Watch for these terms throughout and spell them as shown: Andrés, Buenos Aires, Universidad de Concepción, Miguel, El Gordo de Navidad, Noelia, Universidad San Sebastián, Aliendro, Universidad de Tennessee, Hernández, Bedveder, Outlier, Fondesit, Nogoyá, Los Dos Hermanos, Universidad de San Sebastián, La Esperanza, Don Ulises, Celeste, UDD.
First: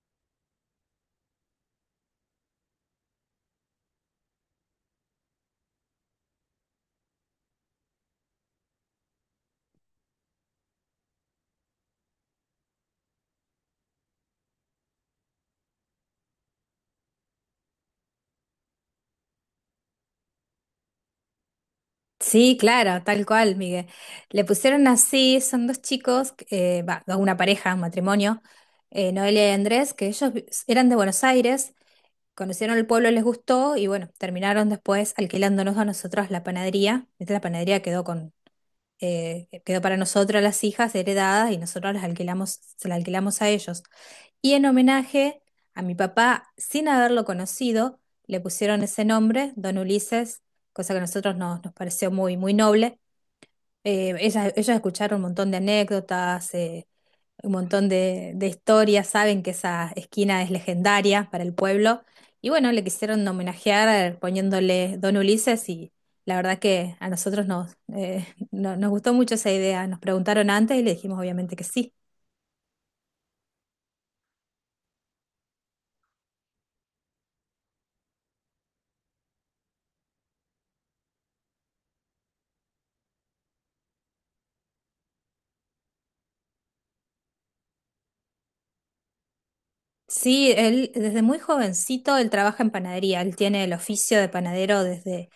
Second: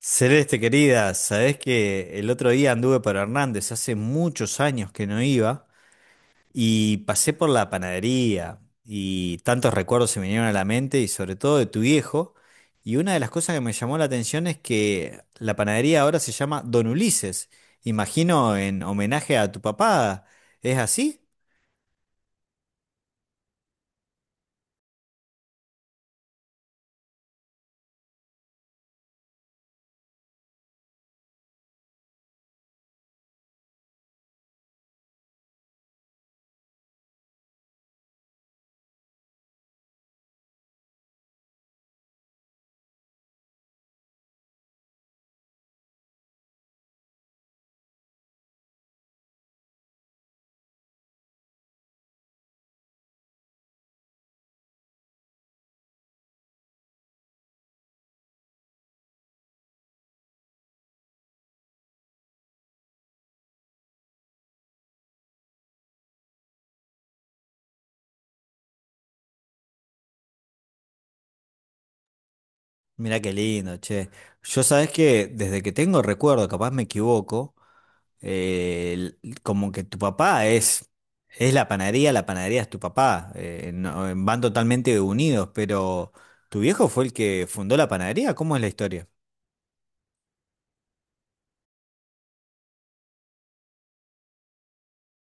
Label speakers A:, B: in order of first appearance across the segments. A: Celeste querida, sabés que el otro día anduve por Hernández, hace muchos años que no iba, y pasé por la panadería, y tantos recuerdos se me vinieron a la mente, y sobre todo de tu viejo, y una de las cosas que me llamó la atención es que la panadería ahora se llama Don Ulises, imagino en homenaje a tu papá, ¿es así?
B: Sí, claro, tal cual, Miguel. Le pusieron así, son dos chicos, dos- una pareja, un matrimonio, Noelia y Andrés, que ellos vi- eran de Buenos Aires, conocieron el pueblo, les gustó y bueno, terminaron después alquilándonos a nosotros la panadería. Esta la panadería quedó con, quedó para nosotros las hijas heredadas y nosotros las alquilamos, se la alquilamos a ellos. Y en homenaje a mi papá, sin haberlo conocido, le pusieron ese nombre, Don Ulises, cosa que a nosotros nos pareció muy, muy noble. Ellos escucharon un montón de anécdotas, un montón de historias, saben que esa esquina es legendaria para el pueblo. Y bueno, le quisieron homenajear poniéndole Don Ulises y la verdad que a nosotros nos, no- nos gustó mucho esa idea. Nos preguntaron antes y le dijimos obviamente que sí.
A: Mirá qué lindo, che. Yo sabés que desde que tengo recuerdo, capaz me equivoco, como que tu papá es la panadería es tu papá. Van totalmente unidos, pero ¿tu viejo fue el que fundó la panadería? ¿Cómo es la historia?
B: Sí, él desde muy jovencito él trabaja en panadería, él tiene el oficio de panadero desde,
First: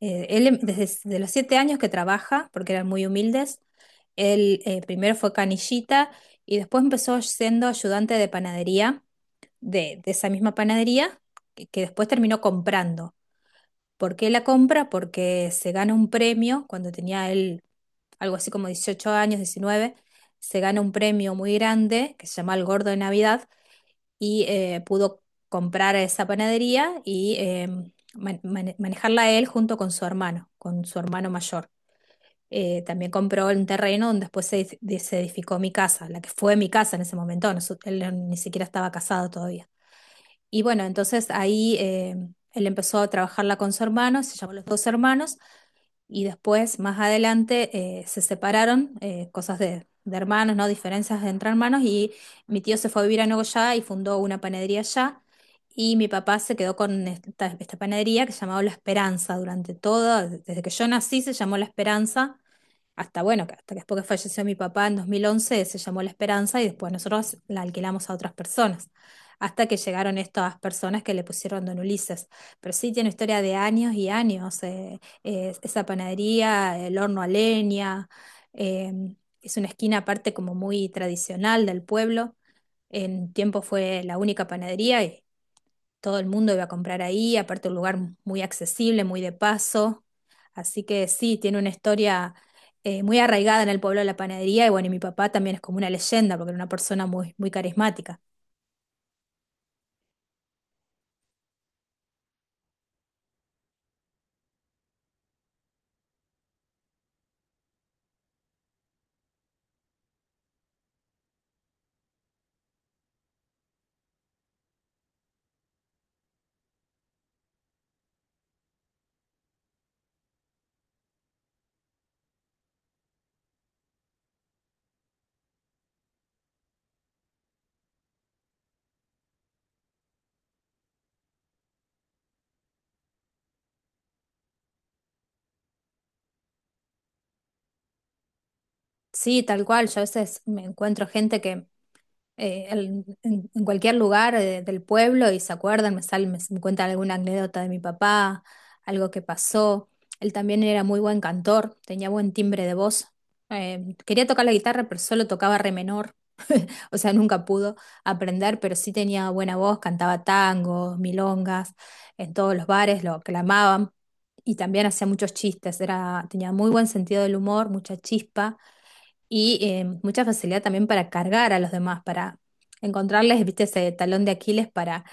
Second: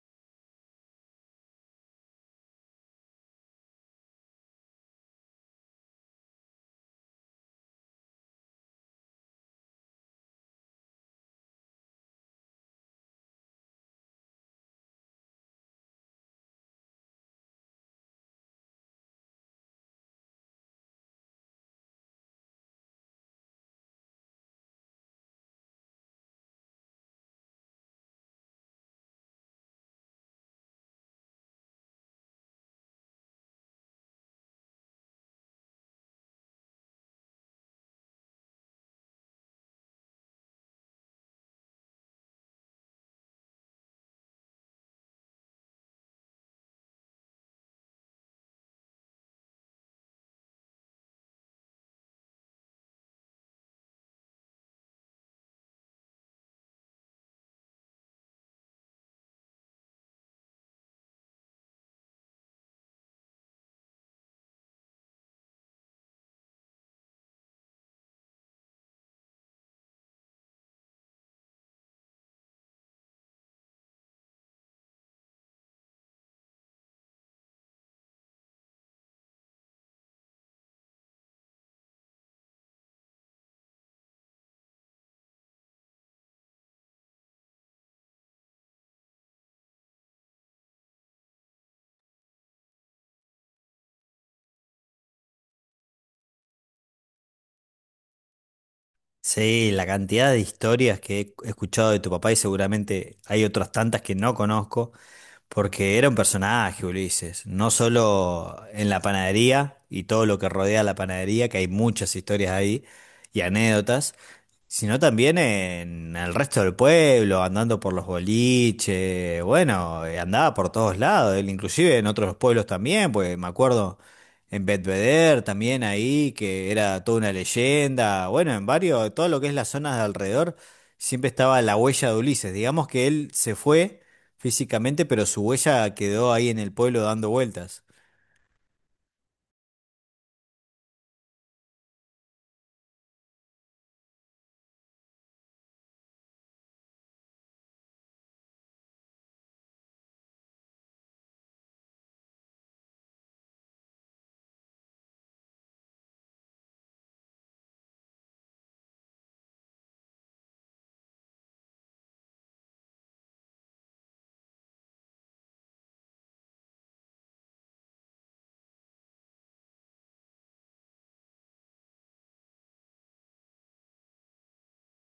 B: desde, s- de los 7 años que trabaja, porque eran muy humildes, él primero fue canillita y después empezó siendo ayudante de panadería, de esa misma panadería, que después terminó comprando. ¿Por qué la compra? Porque se gana un premio, cuando tenía él algo así como 18 años, 19, se gana un premio muy grande que se llama El Gordo de Navidad y pudo comprar esa panadería y manejarla él junto con su hermano mayor. También compró un terreno donde después se edificó mi casa, la que fue mi casa en ese momento, no su- él no- ni siquiera estaba casado todavía. Y bueno, entonces ahí él empezó a trabajarla con su hermano, se llamó Los Dos Hermanos. Y después, más adelante, se separaron, cosas de hermanos, ¿no? Diferencias entre hermanos. Y mi tío se fue a vivir a Nogoyá y fundó una panadería allá. Y mi papá se quedó con esta panadería que se llamaba La Esperanza durante todo, desde que yo nací se llamó La Esperanza hasta bueno, que hasta que después que falleció mi papá en 2011, se llamó La Esperanza y después nosotros la alquilamos a otras personas, hasta que llegaron estas personas que le pusieron Don Ulises. Pero sí tiene historia de años y años, esa panadería, el horno a leña, eh, es una esquina aparte como muy tradicional del pueblo. En tiempo fue la única panadería y todo el mundo iba a comprar ahí, aparte un lugar muy accesible, muy de paso. Así que sí, tiene una historia muy arraigada en el pueblo de la panadería y bueno, y mi papá también es como una leyenda porque era una persona muy, muy carismática.
A: Sí, la cantidad de historias que he escuchado de tu papá y seguramente hay otras tantas que no conozco, porque era un personaje, Ulises, no solo en la panadería y todo lo que rodea la panadería, que hay muchas historias ahí y anécdotas, sino también en el resto del pueblo, andando por los boliches, bueno, andaba por todos lados, él inclusive en otros pueblos también, pues me acuerdo en Bedveder también ahí, que era toda una leyenda, bueno, en varios, todo lo que es las zonas de alrededor, siempre estaba la huella de Ulises, digamos que él se fue físicamente, pero su huella quedó ahí en el pueblo dando vueltas.
B: Sí, tal cual, yo a veces me encuentro gente que en cualquier lugar del pueblo y se acuerdan, me salen, me cuentan alguna anécdota de mi papá, algo que pasó. Él también era muy buen cantor, tenía buen timbre de voz. Quería tocar la guitarra, pero solo tocaba re menor. O sea, nunca pudo aprender, pero sí tenía buena voz, cantaba tangos, milongas, en todos los bares lo aclamaban y también hacía muchos chistes, era, tenía muy buen sentido del humor, mucha chispa y mucha facilidad también para cargar a los demás, para encontrarles, viste, ese talón de Aquiles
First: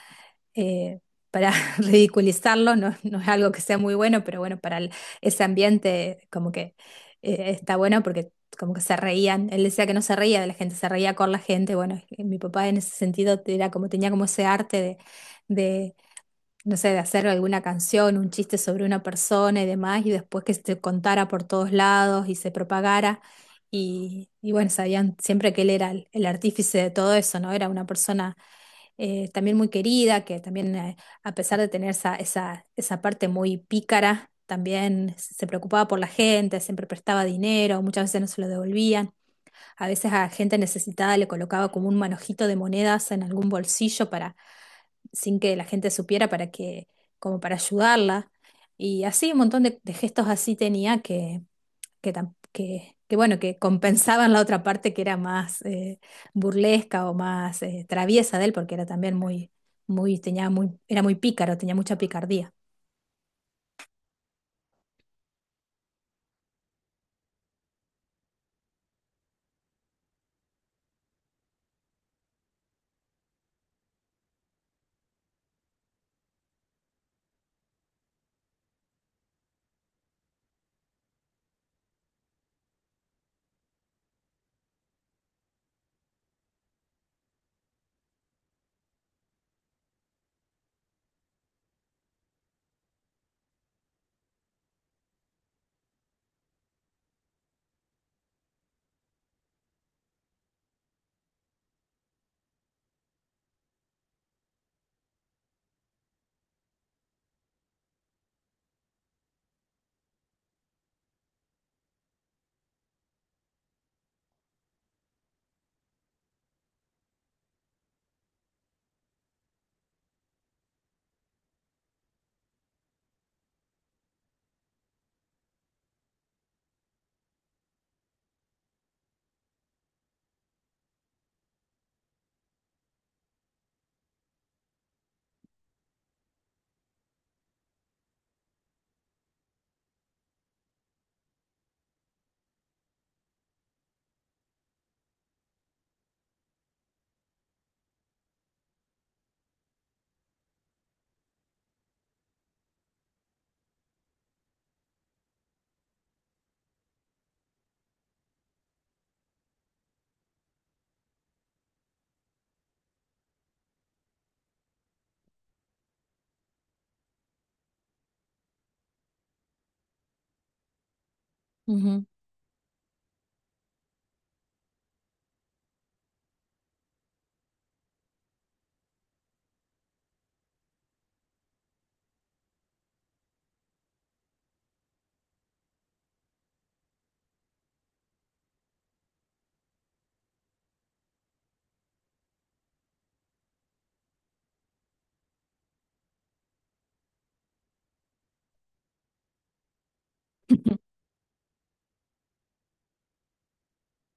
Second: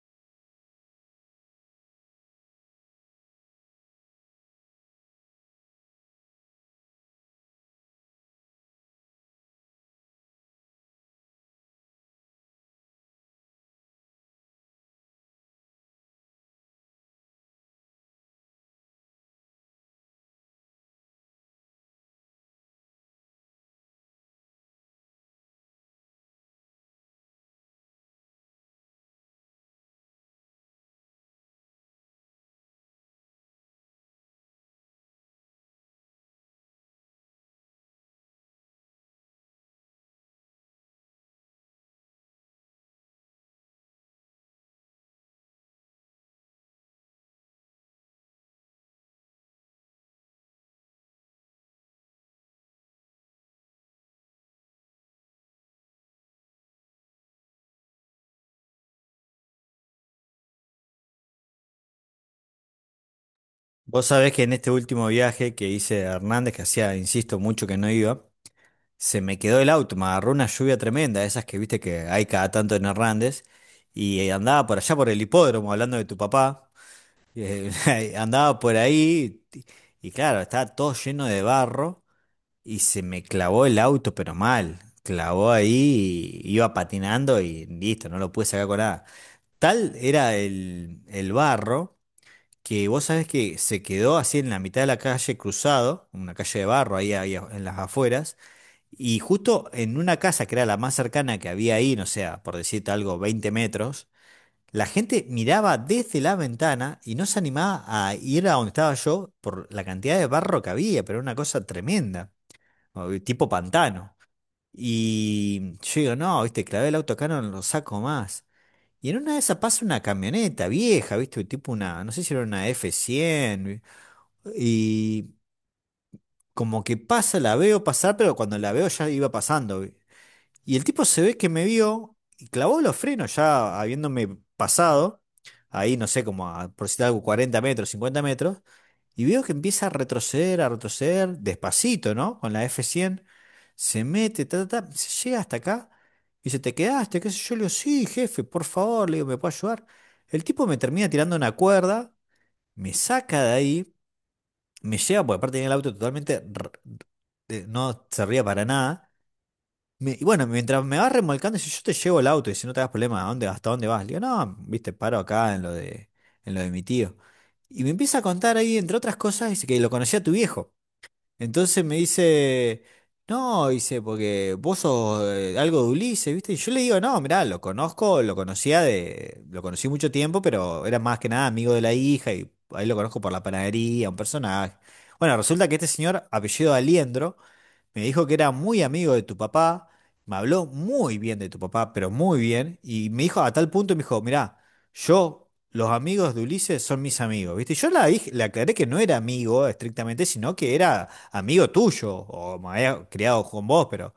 B: eh, para ridiculizarlo, no, no es algo que sea muy bueno, pero bueno, para el- ese ambiente como que está bueno porque como que se reían, él decía que no se reía de la gente, se reía con la gente, bueno, mi papá en ese sentido era como, tenía como ese arte de no sé, de hacer alguna canción, un chiste sobre una persona y demás, y después que se contara por todos lados y se propagara. Y bueno, sabían siempre que él era el artífice de todo eso, ¿no? Era una persona también muy querida, que también, a pesar de tener esa parte muy pícara, también se preocupaba por la gente, siempre prestaba dinero, muchas veces no se lo devolvían. A veces a gente necesitada le colocaba como un manojito de monedas en algún bolsillo para sin que la gente supiera para que, como para ayudarla. Y así un montón de gestos así tenía que, bueno, que compensaban la otra parte que era más burlesca o más traviesa de él, porque era también era muy pícaro, tenía mucha picardía.
A: Vos sabés que en este último viaje que hice a Hernández, que hacía, insisto, mucho que no iba, se me quedó el auto, me agarró una lluvia tremenda, esas que viste que hay cada tanto en Hernández, y andaba por allá por el hipódromo, hablando de tu papá, eh, andaba por ahí, y claro, estaba todo lleno de barro, y se me clavó el auto, pero mal, clavó ahí, y iba patinando y listo, no lo pude sacar con nada. Tal era el barro que vos sabés que se quedó así en la mitad de la calle cruzado, una calle de barro ahí, en las afueras, y justo en una casa que era la más cercana que había ahí, no sé, por decirte algo, 20 metros, la gente miraba desde la ventana y no se animaba a ir a donde estaba yo por la cantidad de barro que había, pero era una cosa tremenda, tipo pantano. Y yo digo, no, viste, clavé el auto acá, no lo saco más. Y en una de esas pasa una camioneta vieja, ¿viste? Tipo una, no sé si era una y como que pasa, la veo pasar, pero cuando la veo ya iba pasando. Y el tipo se ve que me vio y clavó los frenos ya habiéndome pasado, ahí no sé, como a, por citar algo, 40 metros, 50 metros, y veo que empieza a retroceder, despacito, ¿no? Con la F100 se mete, ta, ta, ta, se llega hasta acá, y dice, ¿te quedaste? ¿Qué sé yo? Le digo, sí, jefe, por favor, le digo, ¿me puede ayudar? El tipo me termina tirando una cuerda, me saca de ahí, me lleva, porque aparte tenía el auto totalmente, no servía para nada y bueno, mientras me vas remolcando, si yo te llevo el auto y si no te das problema, ¿a dónde, hasta dónde vas? Le digo, no, viste, paro acá en lo de mi tío. Y me empieza a contar ahí, entre otras cosas, dice que lo conocía a tu viejo. Entonces me
B: Ujú.
A: dice, no, dice, porque vos sos algo de Ulises, ¿viste? Y yo le digo, no, mirá, lo conozco, lo conocía de, lo conocí mucho tiempo, pero era más que nada amigo de la hija y ahí lo conozco por la panadería, un personaje. Bueno, resulta que este señor, apellido Aliendro, me dijo que era muy amigo de tu papá, me habló muy bien de tu papá, pero muy bien, y me dijo a tal punto, me dijo, mirá, yo, los amigos de Ulises son mis amigos, ¿viste? Yo la dije, le aclaré que no era amigo estrictamente, sino que era amigo tuyo, o me había criado con vos, pero,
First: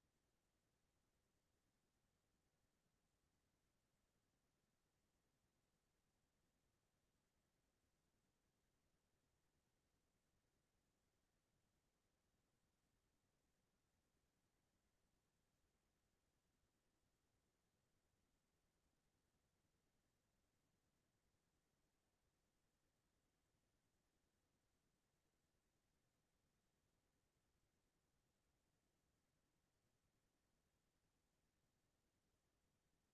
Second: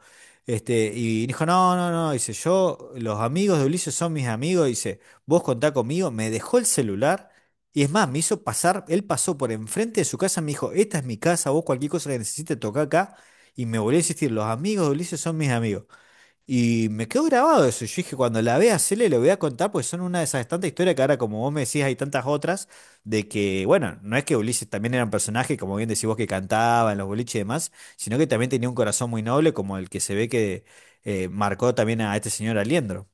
A: este, y dijo, no, no, no, dice, yo, los amigos de Ulises son mis amigos, dice, vos contá conmigo, me dejó el celular. Y es más, me hizo pasar, él pasó por enfrente de su casa, me dijo, esta es mi casa, vos cualquier cosa que necesites tocar acá. Y me volvió a insistir, los amigos de Ulises son mis amigos. Y me quedó grabado eso. Yo dije, cuando la vea, se le lo voy a contar, pues son una de esas tantas historias que ahora, como vos me decís, hay tantas otras, de que, bueno, no es que Ulises también era un personaje, como bien decís vos, que cantaba en los boliches y demás, sino que también tenía un corazón muy noble, como el que se ve que marcó también a este señor Aliendro.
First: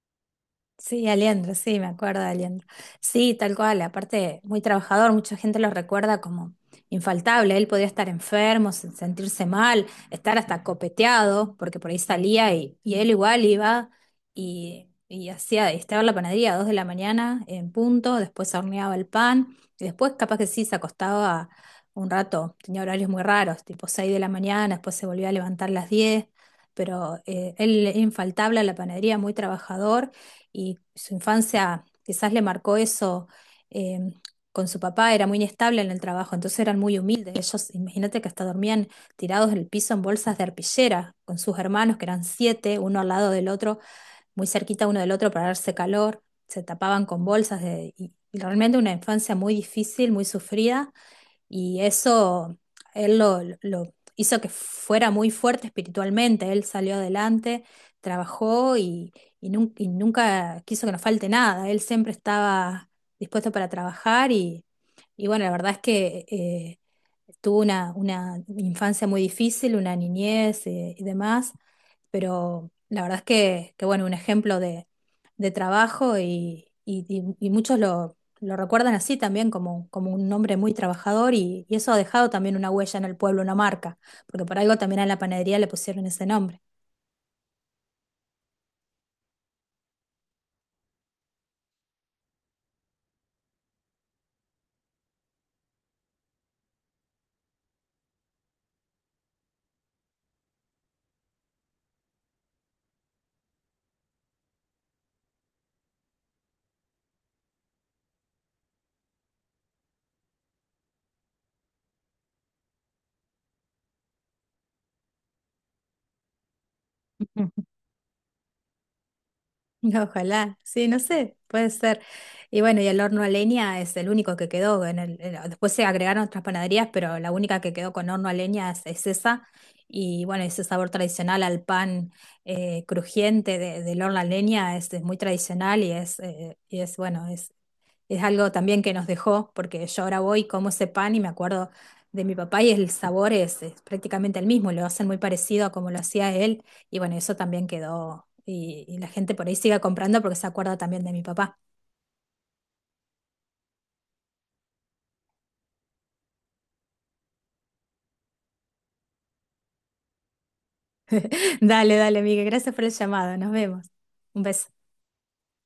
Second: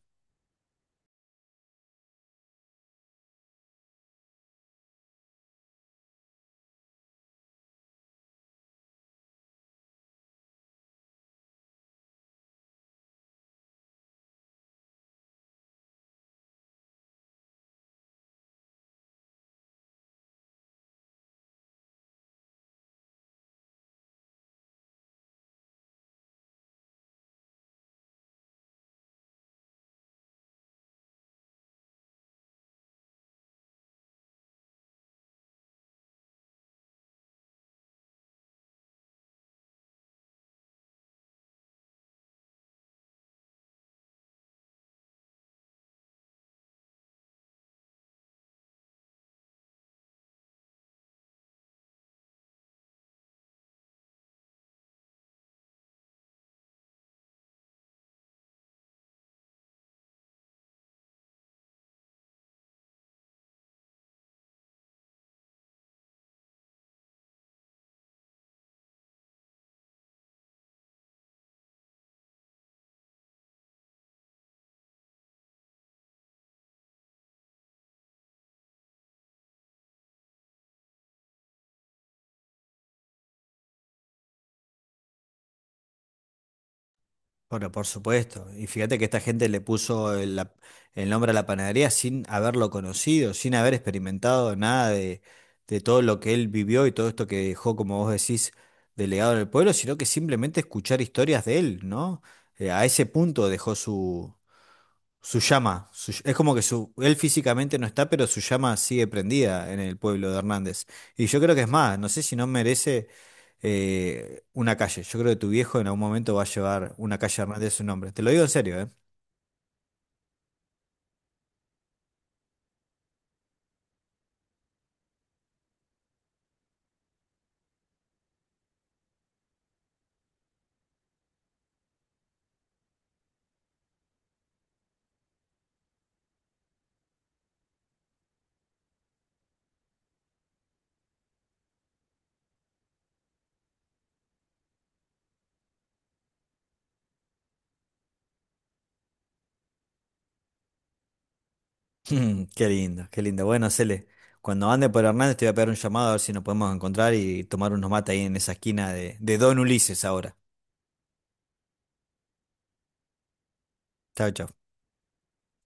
B: Sí, Aliendro, sí, me acuerdo de Aliendro. Sí, tal cual, aparte muy trabajador, mucha gente lo recuerda como infaltable, él podía estar enfermo, se- sentirse mal, estar hasta copeteado, porque por ahí salía y él igual iba y estaba en la panadería a 2 de la mañana en punto, después horneaba el pan y después capaz que sí, se acostaba un rato, tenía horarios muy raros, tipo 6 de la mañana, después se volvía a levantar a las 10, pero él infaltable a la panadería, muy trabajador y su infancia quizás le marcó eso. eh, con su papá era muy inestable en el trabajo, entonces eran muy humildes. Ellos, imagínate que hasta dormían tirados en el piso en bolsas de arpillera, con sus hermanos, que eran 7, uno al lado del otro, muy cerquita uno del otro para darse calor. Se tapaban con bolsas y realmente una infancia muy difícil, muy sufrida. Y eso lo hizo que fuera muy fuerte espiritualmente. Él salió adelante, trabajó y nunca quiso que nos falte nada. Él siempre estaba dispuesto para trabajar y bueno, la verdad es que tuvo una infancia muy difícil, una niñez y demás, pero la verdad es que bueno, un ejemplo de trabajo y muchos lo recuerdan así también como, como un hombre muy trabajador y eso ha dejado también una huella en el pueblo, una marca, porque por algo también a la panadería le pusieron ese nombre.
A: Bueno, por supuesto. Y fíjate que esta gente le puso el nombre a la panadería sin haberlo conocido, sin haber experimentado nada de, de todo lo que él vivió y todo esto que dejó, como vos decís, delegado en el pueblo, sino que simplemente escuchar historias de él, ¿no? A ese punto dejó su, es como que su, él físicamente no está, pero su llama sigue prendida en el pueblo de Hernández. Y yo creo que es más, no sé si no merece una calle. Yo creo que tu viejo en algún momento va a llevar una calle Hernández a su nombre. Te lo digo en serio, ¿eh?
B: Ojalá, sí, no sé, puede ser. Y bueno, y el horno a leña es el único que quedó. Después se agregaron otras panaderías, pero la única que quedó con horno a leña es esa. Y bueno, ese sabor tradicional al pan crujiente de- del horno a leña es muy tradicional y es bueno, es algo también que nos dejó, porque yo ahora voy, como ese pan y me acuerdo de mi papá y el sabor es prácticamente el mismo, lo hacen muy parecido a como lo hacía él y bueno, eso también quedó y la gente por ahí sigue comprando porque se acuerda también de mi papá.
A: Qué lindo, qué lindo. Bueno, Cele, cuando ande por Hernández te voy a pegar un llamado a ver si nos podemos encontrar y tomar unos mates ahí en esa esquina de Don Ulises ahora.
B: Dale, dale, Miguel, gracias por el llamado, nos vemos.
A: Chao,
B: Un
A: chao.
B: beso.